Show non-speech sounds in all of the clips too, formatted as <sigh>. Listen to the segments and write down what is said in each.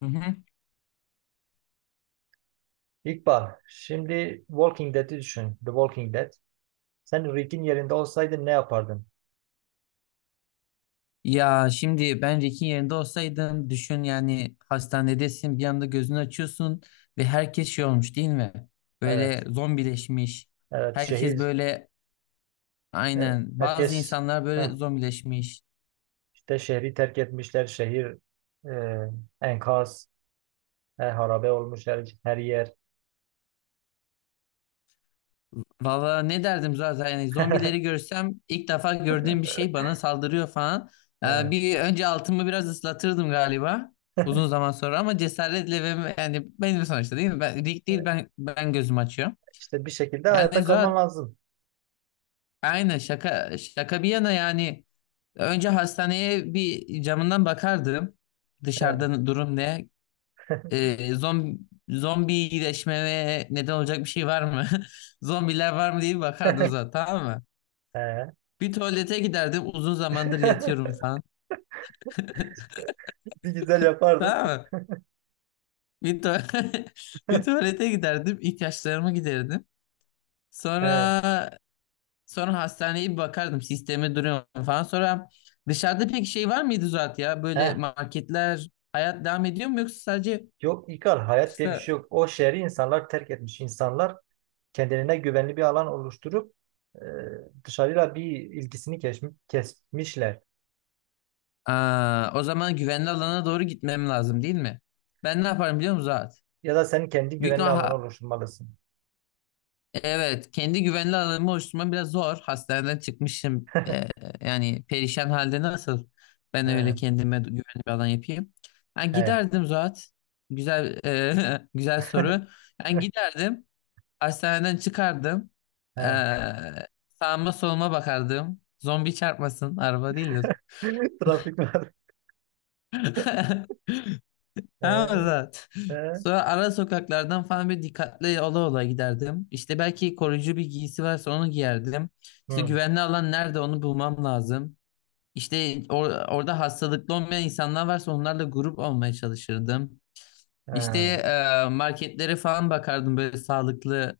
Hı hı. İkbal, şimdi Walking Dead'i düşün. The Walking Dead. Sen Rick'in yerinde olsaydın ne yapardın? Ya şimdi ben Rick'in yerinde olsaydım düşün, yani hastanedesin, bir anda gözünü açıyorsun ve herkes şey olmuş, değil mi? Böyle Evet, zombileşmiş. evet. Herkes Şehir, böyle, aynen, bazı herkes insanlar böyle heh, zombileşmiş. işte şehri terk etmişler. Şehir e, enkaz, harabe olmuş her yer. Valla ne derdim zaten, yani zombileri <laughs> görsem, ilk defa gördüğüm bir şey bana saldırıyor falan. He, Bir önce altımı biraz ıslatırdım galiba, uzun zaman sonra, ama cesaretle. Ve yani benim sonuçta, değil mi? Ben, Rick değil, ben gözüm açıyorum. İşte bir şekilde Yani hayatta Zuhat, kalman lazım. aynen, şaka şaka bir yana, yani önce hastaneye bir camından bakardım, He, dışarıda durum ne, <laughs> zombi zombileşmeye neden olacak bir şey var mı, <laughs> zombiler var mı diye bir bakardım zaten, tamam mı? he. Bir tuvalete giderdim, uzun zamandır yatıyorum <laughs> falan. <laughs> Bir güzel yapardın. Tamam mı? bir, tu- <laughs> Bir tuvalete giderdim, ihtiyaçlarımı giderdim. He, Sonra, sonra hastaneye bir bakardım, sisteme duruyor mu falan. Sonra dışarıda pek şey var mıydı Zuhat ya? he. Böyle marketler, hayat devam ediyor mu, yoksa sadece Yok İkbal, hayat diye bir şey kısa... yok. O şehri insanlar terk etmiş. İnsanlar kendilerine güvenli bir alan oluşturup e, dışarıyla bir ilgisini kesmişler. Aa, o zaman güvenli alana doğru gitmem lazım, değil mi? Ben ne yaparım biliyor musun Zuhat? Ya da sen kendi Büyük güvenli ihtimal alanı oluşturmalısın. evet, kendi güvenli alanımı oluşturmam biraz zor. Hastaneden çıkmışım. <laughs> Yani perişan halde, nasıl ben He, öyle kendime güvenli bir alan yapayım? Ben he, giderdim Zuhat. Güzel, <laughs> güzel soru. Ben giderdim. Hastaneden çıkardım. he. Ee, Sağıma soluma bakardım. Zombi çarpmasın. Araba değil de. <laughs> Trafik var. <laughs> Tamam mı He, Zat? he. Sonra ara sokaklardan falan bir dikkatli ola ola giderdim. İşte belki koruyucu bir giysi varsa onu giyerdim. İşte Hı, güvenli alan nerede, onu bulmam lazım. İşte orada hastalıklı olmayan insanlar varsa onlarla grup olmaya çalışırdım. he. İşte, marketlere falan bakardım, böyle sağlıklı,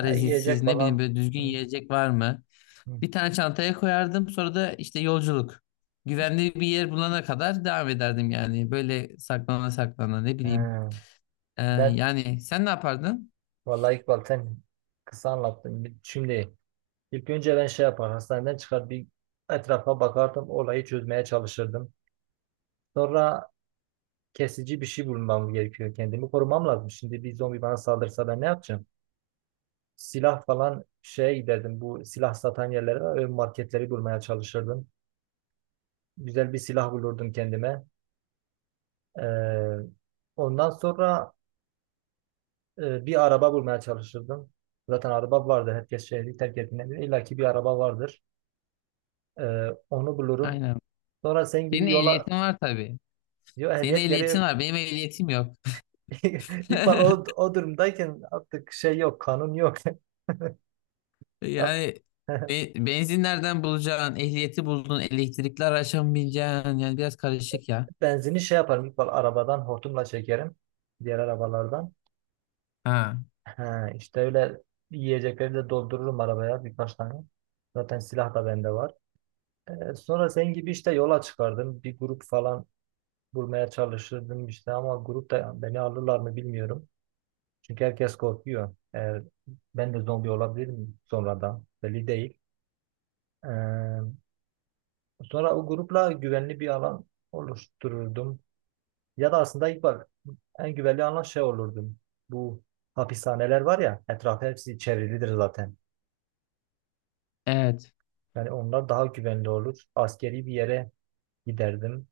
Ha, yiyecek ne bileyim, falan. böyle düzgün Hı, yiyecek var mı? hı, Bir tane çantaya koyardım. Sonra da işte yolculuk. Güvenli bir yer bulana kadar devam ederdim yani. Böyle saklana saklana, ne bileyim. he. Ee, Ben Yani sen ne yapardın? vallahi İkbal sen kısa anlattın. Şimdi ilk önce ben şey yapar hastaneden çıkar bir etrafa bakardım olayı çözmeye çalışırdım. Sonra kesici bir şey bulmam gerekiyor. Kendimi korumam lazım. Şimdi bir zombi bana saldırsa ben ne yapacağım? Silah falan şey giderdim. Bu silah satan yerlere var. Marketleri bulmaya çalışırdım. Güzel bir silah bulurdum kendime. Ee, ondan sonra bir araba bulmaya çalışırdım. Zaten araba vardı. Herkes şehri terk ettiğinde bile illa ki bir araba vardır. Onu bulurum. Aynen. Sonra sen Senin gibi yola ehliyetin var tabii. diyor Senin ehliyet ehliyetin gerek var. Benim ehliyetim yok. yok. <laughs> İkbal o, <laughs> o durumdayken artık şey yok, kanun yok. <laughs> At- Yani <laughs> benzin nereden bulacaksın? Ehliyeti buldun. Elektrikli araçla mı bineceksin? Yani biraz karışık ya. Benzini şey yaparım. İlk bal arabadan hortumla çekerim. Diğer arabalardan. Ha. He, işte öyle yiyecekleri de doldururum arabaya birkaç tane. Zaten silah da bende var. Sonra senin gibi işte yola çıkardım. Bir grup falan bulmaya çalışırdım işte ama grupta beni alırlar mı bilmiyorum. Çünkü herkes korkuyor. Eğer ben de zombi olabilirim sonradan. Belli değil. Ee, sonra o grupla güvenli bir alan oluştururdum. Ya da aslında ilk bak en güvenli alan şey olurdum. Bu hapishaneler var ya etrafı hepsi çevrilidir zaten. Evet. Yani onlar daha güvenli olur. Askeri bir yere giderdim.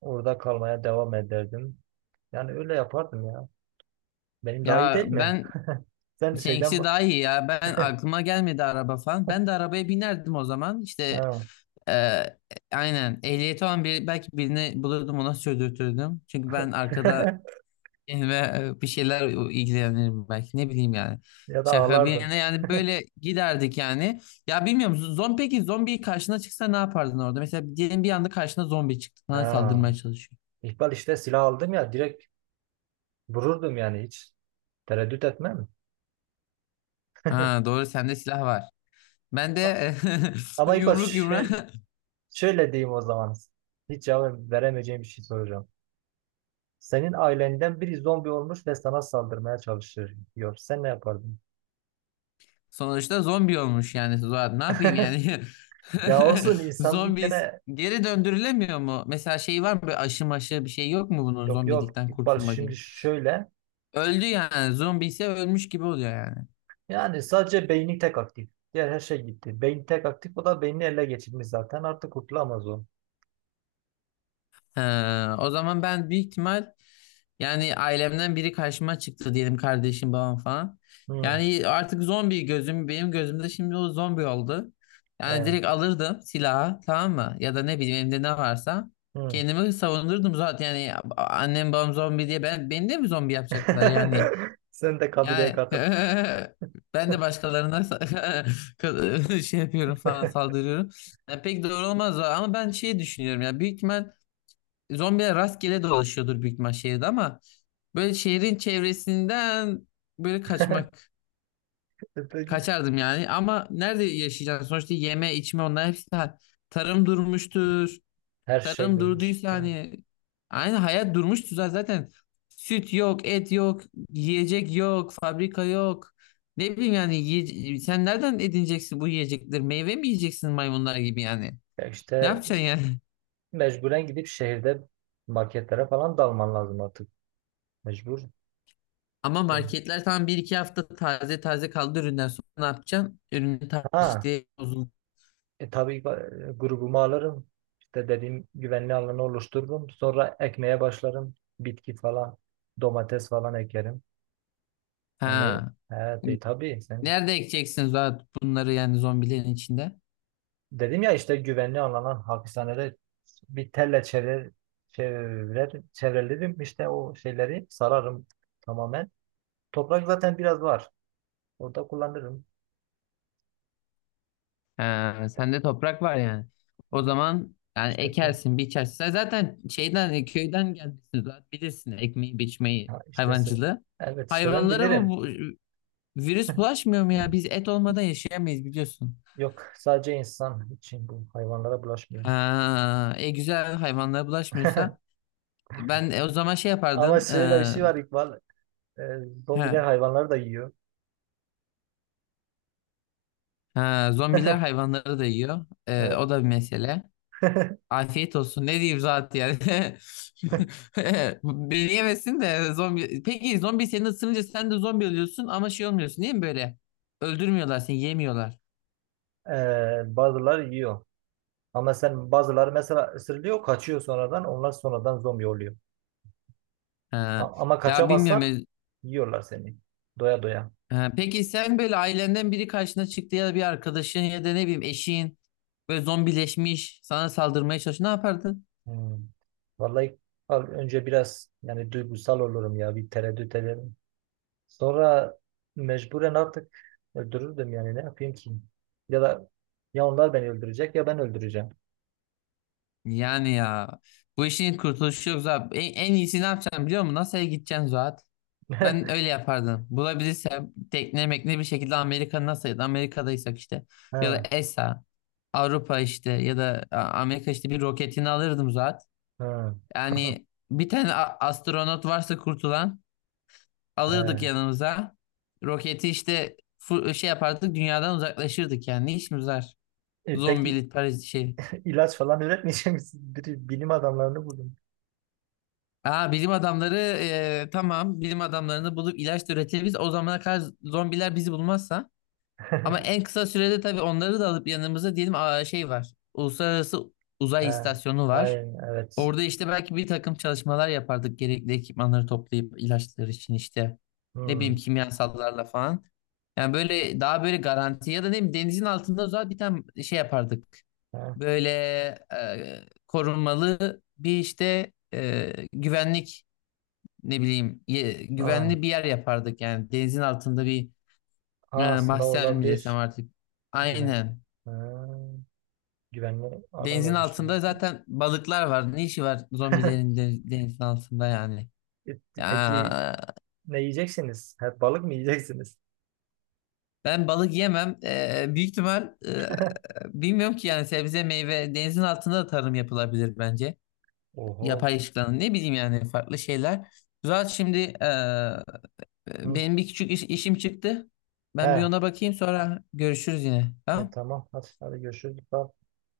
Orada kalmaya devam ederdim. Yani öyle yapardım ya. Benim daha iyi Ya değil mi? ben... <laughs> Sen şeyden Seninkisi bak. daha iyi ya. Ben aklıma gelmedi araba falan. Ben de arabaya binerdim o zaman. İşte Ha. eee, aynen, ehliyeti olan bir, belki birini bulurdum, ona sürdürtürdüm. Çünkü ben arkada <laughs> <laughs> kendime bir şeyler ilgilenirim belki, ne bileyim yani. Ya da Şaka bir ağlardın. yana, yani böyle giderdik yani. Ya bilmiyorum, zombi, peki zombi karşına çıksa ne yapardın orada? Mesela diyelim bir anda karşına zombi çıktı. Sana Ha. saldırmaya çalışıyor. İkbal işte silah aldım ya direkt vururdum yani hiç tereddüt etmem. Ha, doğru, sende silah var. Ben de <laughs> Ama İkbal yumruk yumruğa. <laughs> Şöyle diyeyim o zaman. Hiç cevap veremeyeceğim bir şey soracağım. Senin ailenden biri zombi olmuş ve sana saldırmaya çalışıyor diyor. Sen ne yapardın? Sonuçta zombi olmuş yani. Zuhal. Ne yapayım yani? Ya olsun <laughs> insan bir Zombi kere. geri döndürülemiyor mu? Mesela şey var mı? Böyle aşı maşı bir şey yok mu bunun, Yok, yok. zombilikten Bak kurtulma gibi? şimdi şöyle, Öldü yani. Zombi ise ölmüş gibi oluyor yani. yani sadece beyni tek aktif. Diğer her şey gitti. Beyin tek aktif o da beynini ele geçirmiş zaten artık kurtulamaz o. He, o zaman ben büyük ihtimal, yani ailemden biri karşıma çıktı diyelim, kardeşim, babam falan. Hmm, Yani artık zombi gözüm, benim gözümde şimdi o zombi oldu. Yani he, direkt alırdım silahı, tamam mı? Ya da ne bileyim, elimde ne varsa hmm. kendimi savunurdum zaten yani. Annem babam zombi diye ben, beni de mi zombi yapacaklar yani? <laughs> Sen de kabileye Yani katıl. <laughs> ben de başkalarına <laughs> şey yapıyorum falan, saldırıyorum. Yani pek doğru olmaz, ama ben şey düşünüyorum ya, büyük ihtimal zombiler rastgele dolaşıyordur büyük ihtimal şehirde, ama böyle şehrin çevresinden böyle kaçmak, <laughs> Peki. kaçardım yani. Ama nerede yaşayacaksın sonuçta, yeme içme onlar hepsi tarım durmuştur. Her şey Tarım dönmüş. durduysa, He. hani aynı hayat durmuştur Zaten süt yok, et yok, yiyecek yok, fabrika yok, ne bileyim yani, sen nereden edineceksin bu yiyecekleri, meyve mi yiyeceksin maymunlar gibi yani, Ya ne işte yapacaksın yani? <laughs> mecburen gidip şehirde marketlere falan dalman lazım artık. Mecbur. Ama Şey. marketler tam bir iki hafta taze taze kaldı, üründen sonra ne yapacaksın? Ürünü taze, Ha. işte bozuldu. Tabii grubumu alırım. İşte dediğim güvenli alanı oluştururum. Sonra ekmeye başlarım. Bitki falan, domates falan ekerim. Yani Ha. evet, tabii sen Nerede ekeceksiniz zaten bunları, yani zombilerin içinde? dedim ya işte güvenli alana hapishanede bir telle çevrelerim işte o şeyleri sararım tamamen. Toprak zaten biraz var. Orada kullanırım. Ha, sende toprak var yani. O zaman yani İşte tu. ekersin, biçersin. Sen zaten şeyden, köyden gelmişsin, zaten bilirsin ekmeği, biçmeyi, Ha, işte hayvancılığı. evet işte ben Hayvanlara bu, bilirim. bu virüs bulaşmıyor mu ya? Biz et olmadan yaşayamayız, biliyorsun. Yok sadece insan için bu hayvanlara bulaşmıyor. Ha, e güzel, hayvanlara bulaşmıyorsa <laughs> ben, o zaman şey Ama yapardım. Şöyle bir şey var İkbal. E, he, zombiler hayvanları da yiyor. ha, zombiler <laughs> hayvanları da yiyor. E, Evet. o da bir mesele. <laughs> Afiyet olsun. Ne diyeyim zaten yani. <laughs> Beni yemesin de zombi. Peki zombi seni ısırınca sen de zombi oluyorsun, ama şey olmuyorsun değil mi böyle? Öldürmüyorlar seni, yemiyorlar. Bazıları yiyor. Ama sen bazıları mesela ısırılıyor, kaçıyor sonradan. Onlar sonradan zombi oluyor. Ha. Ama Ya bilmiyorum. kaçamazsan yiyorlar seni. Doya doya. Ha, peki sen, böyle ailenden biri karşına çıktı ya da bir arkadaşın ya da ne bileyim eşin, böyle zombileşmiş sana saldırmaya çalışıyor, ne yapardın? Hmm. Vallahi önce biraz yani duygusal olurum ya. Bir tereddüt ederim. Sonra mecburen artık öldürürdüm yani. Ne yapayım ki? Ya da ya onlar beni öldürecek ya ben öldüreceğim. Yani ya, bu işin kurtuluşu yok Zuhat. En iyisi ne yapacaksın biliyor musun? NASA'ya gideceksin Zuhat. Ben <laughs> öyle yapardım. Bulabilirsem tekne mekne, bir şekilde Amerika NASA'ya, da Amerika'daysak işte, ya da Ha, ESA, Avrupa, işte, ya da Amerika, işte bir roketini alırdım Zuhat. ha. <laughs> Yani bir tane astronot varsa kurtulan, alırdık He. yanımıza. Roketi işte şey yapardık, dünyadan uzaklaşırdık yani. Ne işimiz var? Peki Zombili Paris şey. ilaç falan üretmeyecek misin? <laughs> Bir bilim adamlarını buldum. Aa, bilim adamları, tamam, bilim adamlarını bulup ilaç da üretebiliriz. O zamana kadar zombiler bizi bulmazsa. Ama en <laughs> kısa sürede tabii onları da alıp yanımıza, diyelim, aa, şey var. Uluslararası Uzay He. İstasyonu var. Hayır, evet. Orada işte belki bir takım çalışmalar yapardık, gerekli ekipmanları toplayıp ilaçlar için, işte ne Hmm. bileyim, kimyasallarla falan. Yani böyle daha böyle garanti, ya da ne bileyim denizin altında o zaman bir tane şey yapardık. He. Böyle korunmalı bir işte güvenlik, ne bileyim Ha. güvenli bir yer yapardık. Yani denizin altında bir, Ha, aslında mahzen mi desem olabilir. artık. Güven. Aynen. Ha. Güvenli alan Denizin altında oluşturuldu. zaten balıklar var. Ne işi var zombilerin <laughs> denizin altında yani. Peki Ya ne yiyeceksiniz? Hep balık mı yiyeceksiniz? ben balık yemem. Büyük ihtimal, <laughs> bilmiyorum ki yani, sebze meyve denizin altında da tarım yapılabilir bence. Oho. Yapay Çok. ışıklanın, ne bileyim yani, farklı şeyler. Zaten şimdi, Hı. benim bir küçük işim çıktı. Ben bir He. ona bakayım, sonra görüşürüz yine. Tamam? Tamam. Hadi, hadi görüşürüz. Bye.